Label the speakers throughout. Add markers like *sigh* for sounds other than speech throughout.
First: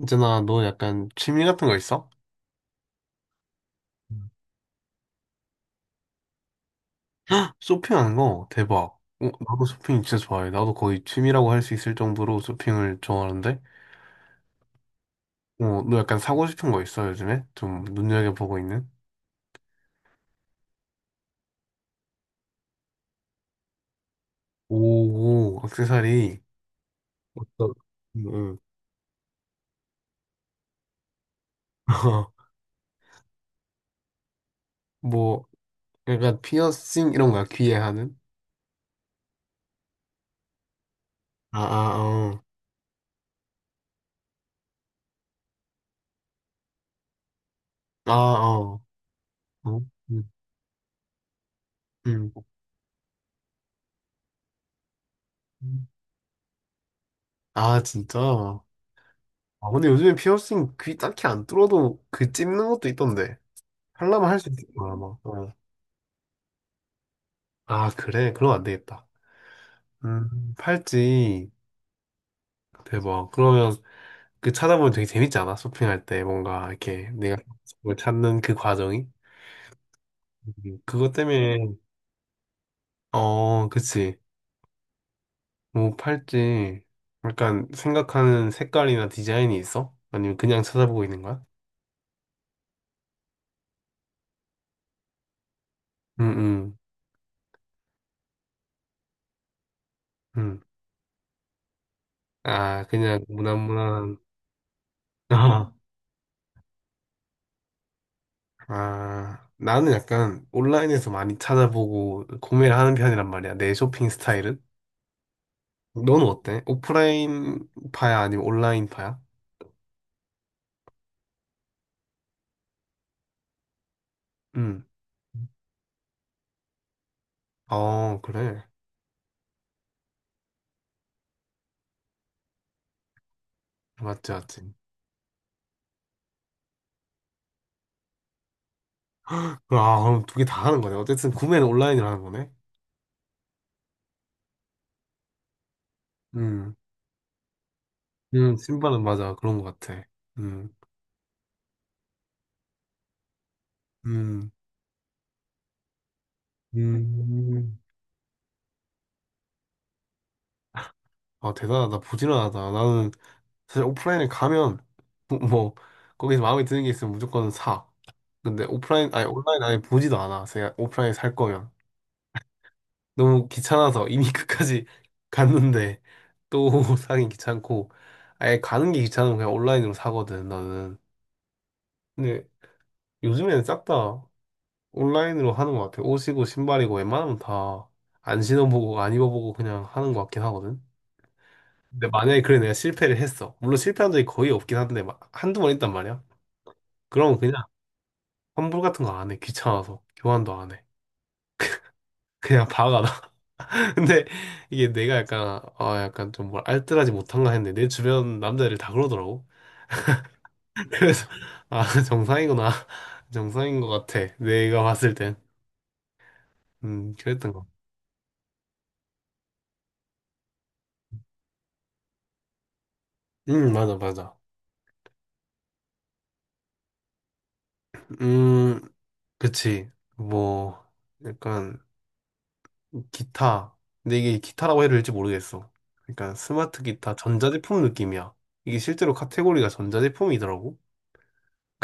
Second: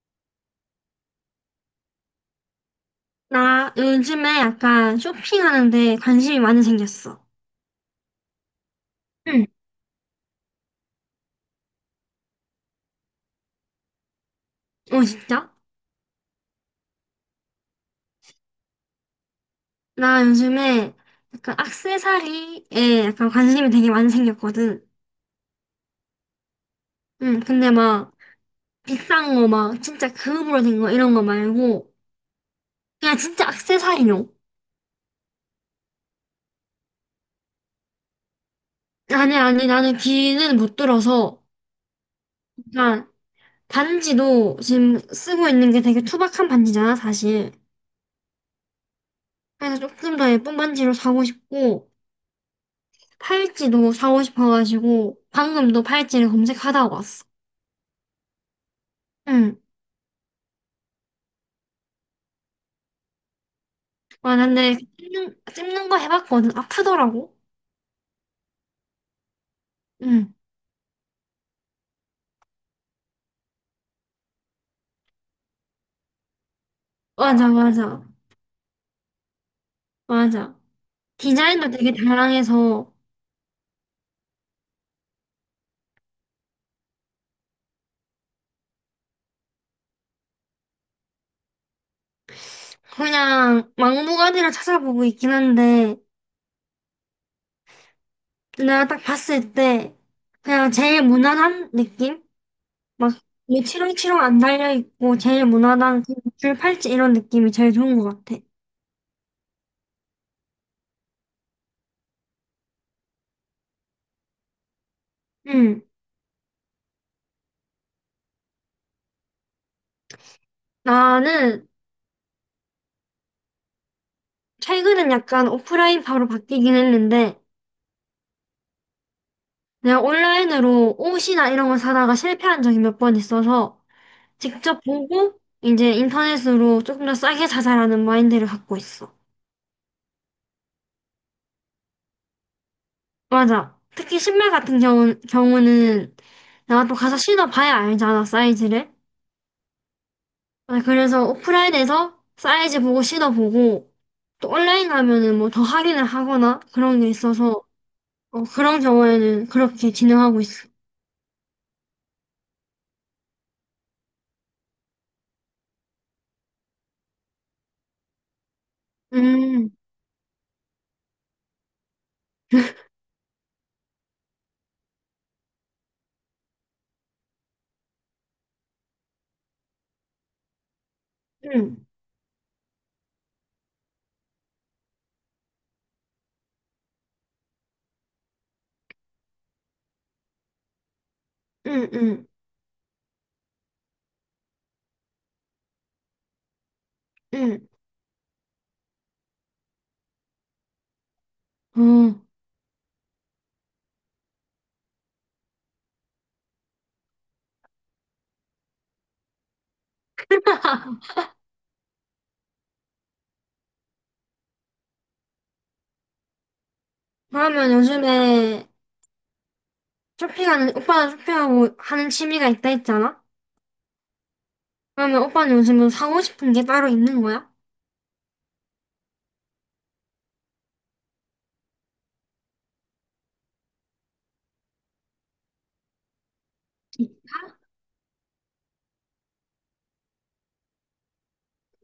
Speaker 1: 있잖아, 너 약간 취미 같은 거 있어?
Speaker 2: 나
Speaker 1: 음.
Speaker 2: 요즘에 약간 쇼핑하는데 관심이 많이 생겼어.
Speaker 1: 쇼핑하는 거 대박. 어,
Speaker 2: 응.
Speaker 1: 나도 쇼핑 진짜 좋아해. 나도 거의 취미라고 할 수 있을 정도로 쇼핑을 좋아하는데.
Speaker 2: 어, 진짜?
Speaker 1: 어, 너 약간 사고 싶은 거 있어, 요즘에? 좀 눈여겨보고 있는?
Speaker 2: 나 요즘에 약간 액세서리에 약간 관심이 되게 많이 생겼거든.
Speaker 1: 오, 오, 액세서리.
Speaker 2: 응, 근데
Speaker 1: 어떤?
Speaker 2: 막
Speaker 1: 응, 응.
Speaker 2: 비싼 거 막 진짜 금으로 된 거 이런 거 말고
Speaker 1: *laughs*
Speaker 2: 그냥 진짜 액세서리용.
Speaker 1: 뭐, 약간 피어싱 이런 거야, 귀에 하는?
Speaker 2: 아니, 아니, 나는 귀는 못 들어서
Speaker 1: 아, 아, 어.
Speaker 2: 약간 반지도 지금 쓰고 있는 게 되게 투박한 반지잖아, 사실.
Speaker 1: 아, 어.
Speaker 2: 그래서
Speaker 1: 어?
Speaker 2: 조금
Speaker 1: 응,
Speaker 2: 더 예쁜 반지로 사고 싶고
Speaker 1: 응.
Speaker 2: 팔찌도 사고 싶어가지고 방금 도 팔찌를 검색하다가 왔어.
Speaker 1: 아, 진짜?
Speaker 2: 응.
Speaker 1: 아, 근데 요즘에 피어싱 귀 딱히 안 뚫어도 그 찝는 것도 있던데. 하려면
Speaker 2: 와,
Speaker 1: 할 수 있을
Speaker 2: 근데
Speaker 1: 거야, 아마.
Speaker 2: 찝는,
Speaker 1: 어.
Speaker 2: 찝는 거 해봤거든. 아프더라고.
Speaker 1: 아, 그래? 그럼 안 되겠다.
Speaker 2: 응.
Speaker 1: 팔찌. 대박. 그러면 그 찾아보면 되게 재밌지 않아? 쇼핑할 때 뭔가 이렇게 내가
Speaker 2: 맞아,
Speaker 1: 뭘
Speaker 2: 맞아,
Speaker 1: 찾는 그 과정이?
Speaker 2: 맞아.
Speaker 1: 음, 그것 때문에,
Speaker 2: 디자인도 되게 다양해서
Speaker 1: 어, 그치. 뭐, 팔찌. 약간 생각하는 색깔이나 디자인이 있어? 아니면 그냥 찾아보고 있는 거야?
Speaker 2: 그냥 막무가내로 찾아보고 있긴 한데
Speaker 1: 응, 응,
Speaker 2: 내가 딱 봤을 때
Speaker 1: 응.
Speaker 2: 그냥 제일 무난한 느낌?
Speaker 1: 아,
Speaker 2: 막
Speaker 1: 그냥
Speaker 2: 이게
Speaker 1: 무난무난.
Speaker 2: 치렁치렁 안 달려있고 제일
Speaker 1: *laughs*
Speaker 2: 무난한 그줄 팔찌 이런 느낌이 제일 좋은 것 같아.
Speaker 1: 아, 나는 약간 온라인에서 많이 찾아보고 구매를 하는 편이란 말이야. 내 쇼핑 스타일은.
Speaker 2: 응.
Speaker 1: 너는 어때? 오프라인 파야 아니면 온라인 파야?
Speaker 2: 나는
Speaker 1: 응.
Speaker 2: 최근엔 약간 오프라인 파로 바뀌긴 했는데,
Speaker 1: 어, 그래.
Speaker 2: 내가 온라인으로 옷이나 이런 걸 사다가 실패한 적이 몇 번 있어서,
Speaker 1: 맞지, 맞지.
Speaker 2: 직접 보고, 이제 인터넷으로 조금 더 싸게 사자라는 마인드를 갖고 있어.
Speaker 1: 아, 그럼 두 개 다 하는 거네. 어쨌든 구매는 온라인으로 하는 거네.
Speaker 2: 맞아. 특히 신발 같은 경우는
Speaker 1: 음.
Speaker 2: 내가 또 가서 신어봐야 알잖아, 사이즈를.
Speaker 1: 신발은 맞아. 그런 것 같아. 음.
Speaker 2: 아, 그래서 오프라인에서 사이즈 보고 신어보고, 또
Speaker 1: 음.
Speaker 2: 온라인 가면은 뭐 더 할인을 하거나 그런 게 있어서,
Speaker 1: 음.
Speaker 2: 어, 그런 경우에는 그렇게 진행하고 있어.
Speaker 1: 아, 대단하다. 부지런하다. 나는 사실 오프라인에 가면 *laughs* 뭐 거기서 마음에 드는 게 있으면 무조건 사. 근데 오프라인 아니 온라인
Speaker 2: 음,
Speaker 1: 아예 보지도 않아. 제가 오프라인에 살 거면 너무 귀찮아서 이미 *laughs* 끝까지 갔는데 또 *laughs* 사긴 귀찮고 아예 가는 게 귀찮으면 그냥 온라인으로 사거든 나는.
Speaker 2: 음.
Speaker 1: 근데 요즘에는 싹 다 온라인으로 하는 것 같아. 옷이고 신발이고 웬만하면 다 안 신어보고 안 입어보고 그냥 하는 것 같긴 하거든.
Speaker 2: 응,
Speaker 1: 근데
Speaker 2: 응,
Speaker 1: 만약에 그래 내가 실패를 했어. 물론 실패한 적이 거의 없긴 한데 막 한두 번 있단 말이야. 그럼 그냥 환불 같은 거 안 해. 귀찮아서. 교환도 안 해.
Speaker 2: 응.
Speaker 1: *laughs* 그냥 박아 놔. *laughs* 근데 이게 내가 약간 좀 뭘 알뜰하지 못한가 했는데 내 주변 남자들 다 그러더라고. *laughs* 그래서 아 정상이구나. *laughs* 정상인 것 같아. 내가 봤을 땐.
Speaker 2: 어,
Speaker 1: 그랬던 거.
Speaker 2: 그러면 요즘에 오빠는 쇼핑하고 하는 취미가 있다 했잖아?
Speaker 1: 맞아 맞아.
Speaker 2: 그러면 오빠는 요즘 뭐 사고 싶은 게 따로 있는 거야?
Speaker 1: 음 그치. 뭐 약간 기타. 근데 이게 기타라고 해야 될지 모르겠어. 그러니까 스마트 기타, 전자제품 느낌이야. 이게 실제로 카테고리가 전자제품이더라고.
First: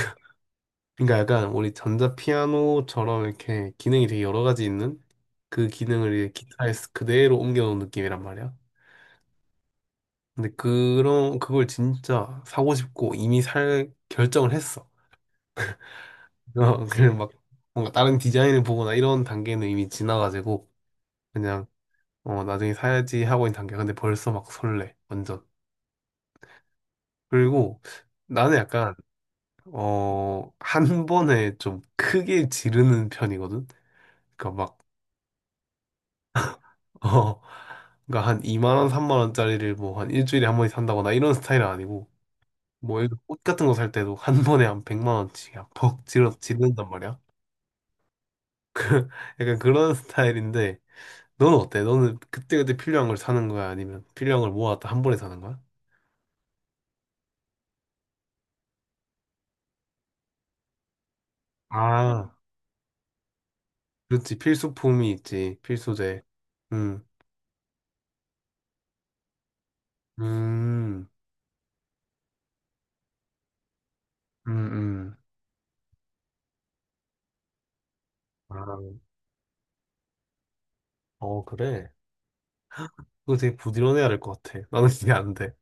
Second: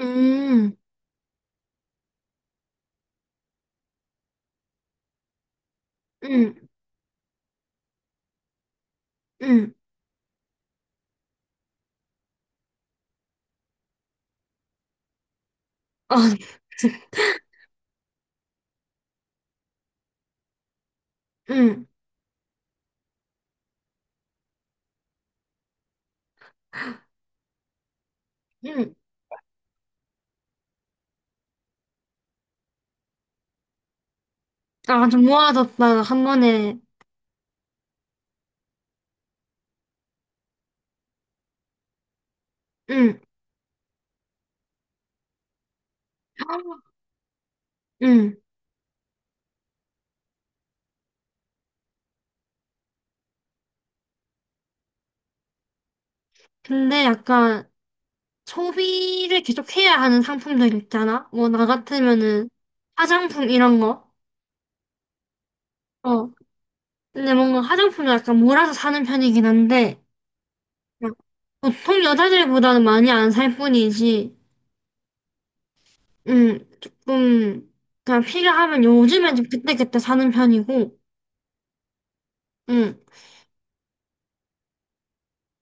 Speaker 2: 음,
Speaker 1: 그러니까 약간 우리 전자피아노처럼 이렇게 기능이 되게 여러 가지 있는 그 기능을 이제
Speaker 2: 응,
Speaker 1: 기타에 그대로 옮겨놓은 느낌이란 말이야.
Speaker 2: 응.
Speaker 1: 근데 그걸 진짜 사고 싶고 이미 살 결정을 했어.
Speaker 2: 아,
Speaker 1: *laughs* 어, 그냥
Speaker 2: *laughs*
Speaker 1: 막 뭔가 다른 디자인을 보거나 이런 단계는 이미 지나가지고 그냥
Speaker 2: 응,
Speaker 1: 나중에 사야지 하고 있는 단계야. 근데 벌써 막 설레. 완전. 그리고 나는 약간
Speaker 2: 응.
Speaker 1: 한 번에 좀 크게 지르는 편이거든. 그러니까 막
Speaker 2: 아, 좀 모아뒀다가 한 번에,
Speaker 1: 어, 그러니까 한 2만 원, 3만 원짜리를 뭐 한 일주일에 한 번씩 산다거나 이런 스타일은 아니고 뭐 예를 들어
Speaker 2: 응,
Speaker 1: 옷 같은 거 살 때도 한 번에 한 100만 원씩 그냥 퍽 지르 지른단 말이야.
Speaker 2: 응.
Speaker 1: 약간 그런 *laughs* 스타일인데 너는 어때? 너는 그때그때 필요한 걸 사는 거야? 아니면 필요한 걸 모았다 한 번에 사는 거야?
Speaker 2: 근데 약간 소비를 계속 해야 하는 상품들 있잖아? 뭐, 나
Speaker 1: 아,
Speaker 2: 같으면은 화장품 이런 거.
Speaker 1: 그렇지. 필수품이 있지. 필수재.
Speaker 2: 어.
Speaker 1: 음.
Speaker 2: 근데 뭔가 화장품을 약간 몰아서 사는 편이긴 한데,
Speaker 1: 음.
Speaker 2: 그냥 보통 여자들보다는 많이 안 살 뿐이지,
Speaker 1: 음. 음.
Speaker 2: 조금, 그냥 필요하면
Speaker 1: 아.
Speaker 2: 요즘엔 좀 그때그때 사는 편이고,
Speaker 1: 어, 그래.
Speaker 2: 음,
Speaker 1: 그거 되게 부지런해야 될 것 같아. 나는 그게 안 돼.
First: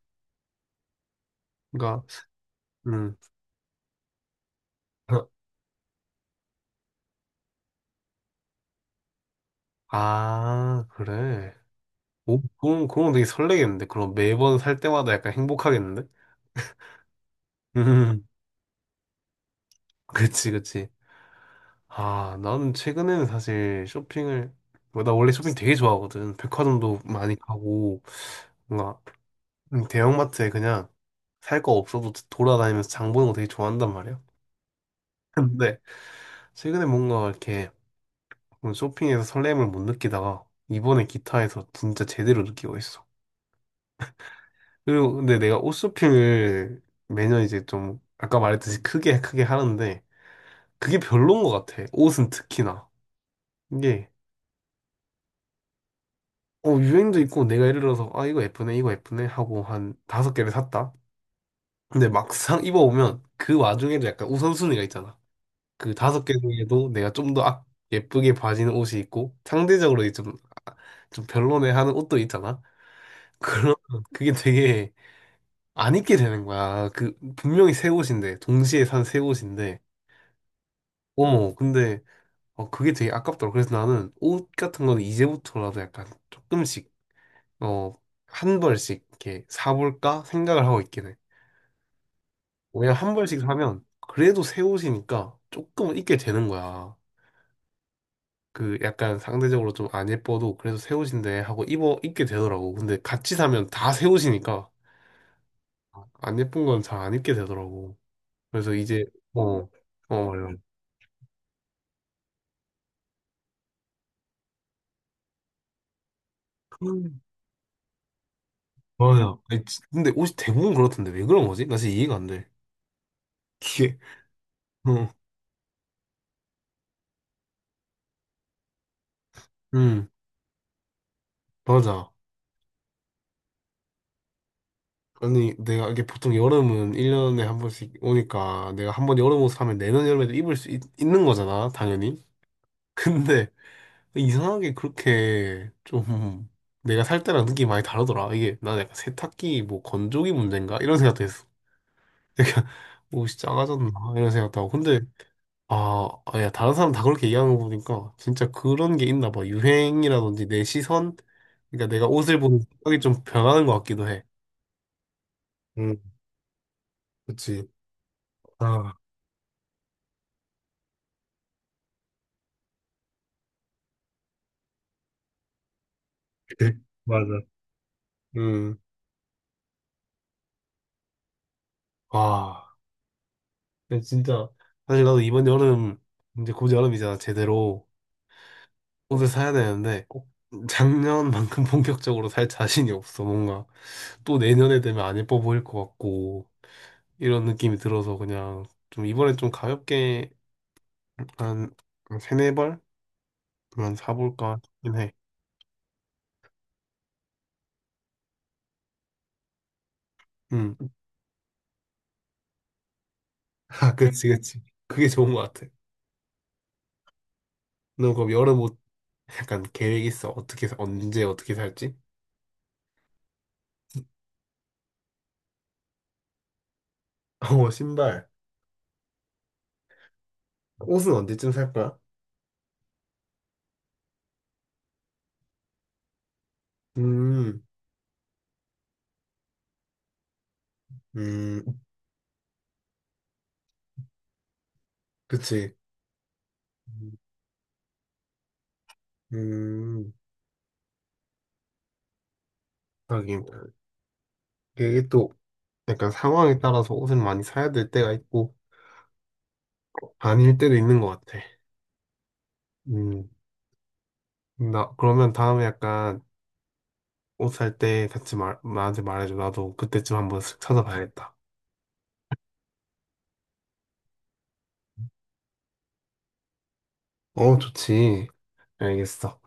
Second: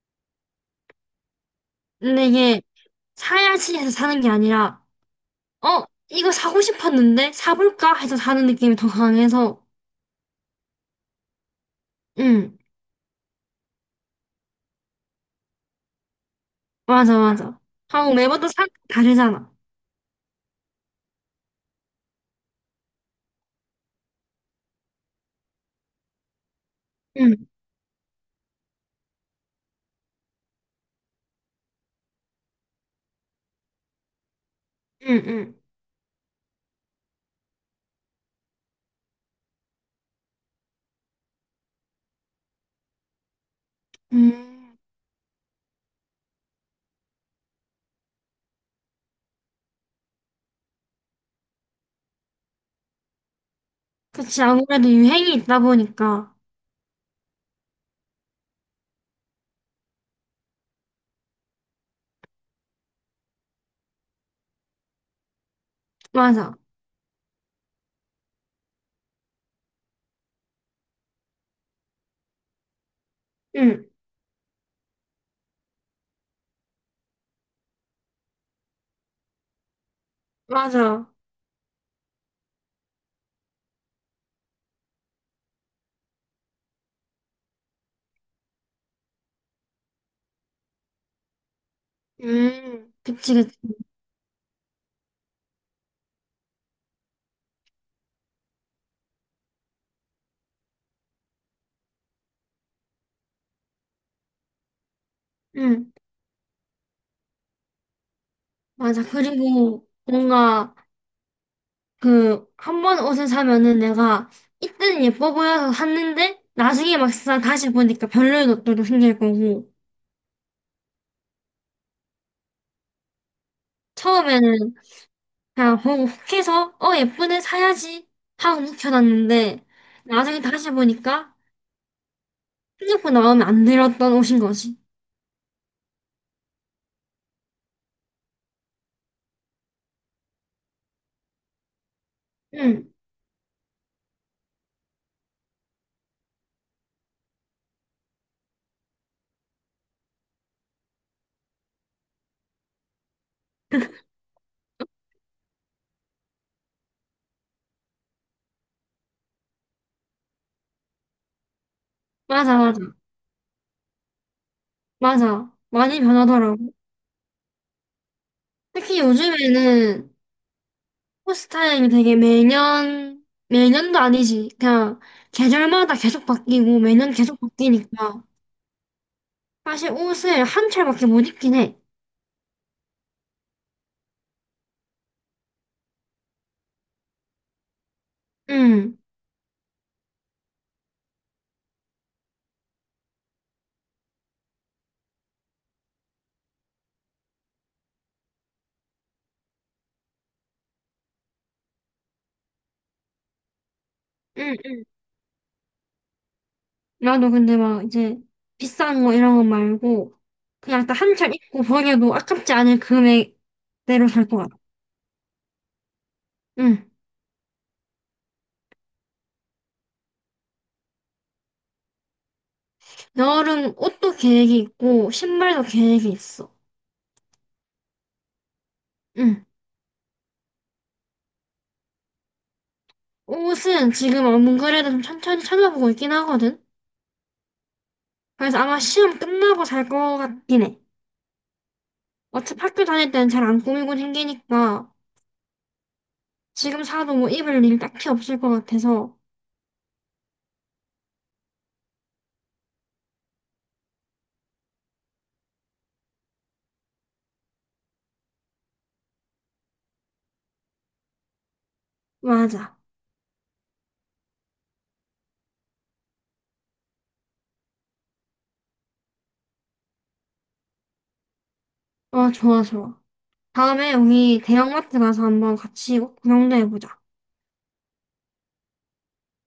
Speaker 1: 그러니까,
Speaker 2: 근데 이게
Speaker 1: 음.
Speaker 2: 사야지 해서 사는 게 아니라,
Speaker 1: *laughs*
Speaker 2: 어, 이거 사고 싶었는데 사볼까 해서 사는 느낌이 더 강해서,
Speaker 1: 아, 그래. 오,
Speaker 2: 음,
Speaker 1: 그럼 되게 설레겠는데? 그럼 매번 살 때마다 약간 행복하겠는데? *laughs*
Speaker 2: 맞아, 맞아. 하고
Speaker 1: 음,
Speaker 2: 매번 또 사, 다르잖아.
Speaker 1: 그치, 그치. 아, 나는 최근에는 사실 쇼핑을, 뭐, 나 원래 쇼핑 되게 좋아하거든. 백화점도 많이
Speaker 2: 응,
Speaker 1: 가고, 뭔가, 대형마트에 그냥 살 거 없어도 돌아다니면서 장 보는 거 되게 좋아한단 말이야.
Speaker 2: 응, 응.
Speaker 1: 근데, 최근에 뭔가 이렇게, 오늘 쇼핑에서 설렘을 못 느끼다가 이번에 기타에서 진짜 제대로 느끼고 있어.
Speaker 2: 음,
Speaker 1: 그리고 근데 내가 옷 쇼핑을 매년 이제 좀 아까 말했듯이 크게 크게 하는데 그게 별론 것 같아. 옷은 특히나. 이게
Speaker 2: 그치, 아무래도 유행이 있다 보니까.
Speaker 1: 유행도 있고 내가 예를 들어서 아 이거 예쁘네 이거 예쁘네 하고 한 다섯 개를 샀다. 근데 막상 입어보면 그 와중에도 약간 우선순위가 있잖아. 그 다섯 개
Speaker 2: 맞아.
Speaker 1: 중에도 내가 좀 더 아, 예쁘게 봐지는 옷이 있고 상대적으로 좀, 아, 좀 별로네 하는 옷도 있잖아. *laughs* 그런
Speaker 2: 응,
Speaker 1: 그게 되게 안 입게 되는 거야. 그 분명히 새 옷인데 동시에 산 새 옷인데
Speaker 2: 맞아.
Speaker 1: 어머 근데 그게 되게 아깝더라고. 그래서 나는 옷 같은 거는 이제부터라도 약간 조금씩 어 한 벌씩 이렇게 사볼까 생각을 하고 있긴 해. 왜냐 한
Speaker 2: 그치,
Speaker 1: 벌씩
Speaker 2: 그치.
Speaker 1: 사면 그래도 새 옷이니까 조금은 입게 되는 거야. 그 약간 상대적으로 좀 안 예뻐도 그래도 새 옷인데 하고 입어 입게 되더라고. 근데 같이 사면 다 새 옷이니까
Speaker 2: 응,
Speaker 1: 안 예쁜 건 잘 안 입게 되더라고. 그래서
Speaker 2: 맞아.
Speaker 1: 이제 어
Speaker 2: 그리고
Speaker 1: 어
Speaker 2: 뭔가 그 한 번 옷을 사면은 내가 이때는 예뻐 보여서 샀는데 나중에
Speaker 1: 맞아.
Speaker 2: 막상 다시 보니까 별로인 옷들도 생길
Speaker 1: 맞아. 아니,
Speaker 2: 거고
Speaker 1: 근데 옷이 대부분 그렇던데 왜 그런 거지? 나 진짜 이해가 안 돼. 이게,
Speaker 2: 처음에는
Speaker 1: 응,
Speaker 2: 그냥 보고 혹해서 어 예쁘네 사야지 하고 묵혀놨는데
Speaker 1: 응,
Speaker 2: 나중에 다시 보니까
Speaker 1: 맞아.
Speaker 2: 생각보다 마음에 안 들었던 옷인 거지.
Speaker 1: 아니, 내가 이게 보통 여름은 1년에 한 번씩 오니까 내가 한 번 여름 옷을 하면 내년 여름에도 입을 수 있, 는 거잖아, 당연히.
Speaker 2: 응.
Speaker 1: *laughs* 근데 이상하게 그렇게 좀 내가 살 때랑 느낌이 많이 다르더라. 이게 난 약간 세탁기 뭐 건조기 문제인가? 이런 생각도 했어. *laughs* 약간 옷이 작아졌나? 이런 생각도 하고. 근데 아, 아, 야, 다른 사람 다 그렇게 얘기하는 거 보니까 진짜 그런 게 있나 봐. 유행이라든지 내 시선? 그러니까 내가 옷을
Speaker 2: 맞아,
Speaker 1: 보는
Speaker 2: 맞아,
Speaker 1: 생각이 좀 변하는 것 같기도 해.
Speaker 2: 맞아,
Speaker 1: 음,
Speaker 2: 많이 변하더라고.
Speaker 1: 그치. 아,
Speaker 2: 특히 요즘에는 스타일이 되게 매년, 매년도 아니지. 그냥 계절마다 계속
Speaker 1: 그래.
Speaker 2: 바뀌고 매년
Speaker 1: 맞아.
Speaker 2: 계속 바뀌니까.
Speaker 1: 음,
Speaker 2: 사실 옷을 한 철밖에 못 입긴 해.
Speaker 1: 와. 근데 진짜, 사실 나도 이번 여름, 이제 곧 여름이잖아, 제대로.
Speaker 2: 응,
Speaker 1: 옷을 사야 되는데, 꼭 작년만큼 *laughs* 본격적으로 살 자신이 없어, 뭔가. 또 내년에 되면 안 예뻐 보일 것 같고, 이런 느낌이 들어서 그냥, 좀 이번에 좀 가볍게, 한, 세네 벌? 그만
Speaker 2: 응,
Speaker 1: 사볼까
Speaker 2: 응.
Speaker 1: 싶긴 해.
Speaker 2: 나도 근데 막 이제 비싼 거 이런 거 말고
Speaker 1: 음.
Speaker 2: 그냥 딱 한 철 입고 버려도 아깝지 않을
Speaker 1: *laughs* 아,
Speaker 2: 금액대로 살
Speaker 1: 그치,
Speaker 2: 것 같아.
Speaker 1: 그치. 그게 좋은 것 같아.
Speaker 2: 응.
Speaker 1: 너 그럼 여름 옷 약간 계획 있어? 어떻게, 언제 어떻게 살지?
Speaker 2: 여름 옷도 계획이 있고 신발도 계획이 있어.
Speaker 1: *laughs* 어, 신발.
Speaker 2: 응.
Speaker 1: 옷은 언제쯤 살 거야?
Speaker 2: 옷은 지금 안 그래도 좀 천천히 찾아보고 있긴 하거든.
Speaker 1: 음,
Speaker 2: 그래서 아마 시험 끝나고 살 것 같긴 해.
Speaker 1: 음,
Speaker 2: 어차피 학교 다닐 때는 잘 안 꾸미고 생기니까
Speaker 1: 그치.
Speaker 2: 지금 사도 뭐 입을 일 딱히 없을 것 같아서
Speaker 1: 음, 하긴. 이게 또 약간 상황에 따라서 옷을 많이 사야 될 때가 있고, 아닐 때도 있는 것 같아.
Speaker 2: 맞아.
Speaker 1: 음, 나, 그러면 다음에 약간 옷 살 때 같이 나한테 말해줘. 나도 그때쯤 한번 쓱 찾아봐야겠다.
Speaker 2: 어, 좋아, 좋아. 다음에 우리 대형마트 가서 한번 같이 구경도 해보자.
Speaker 1: 어, 좋지. 알겠어.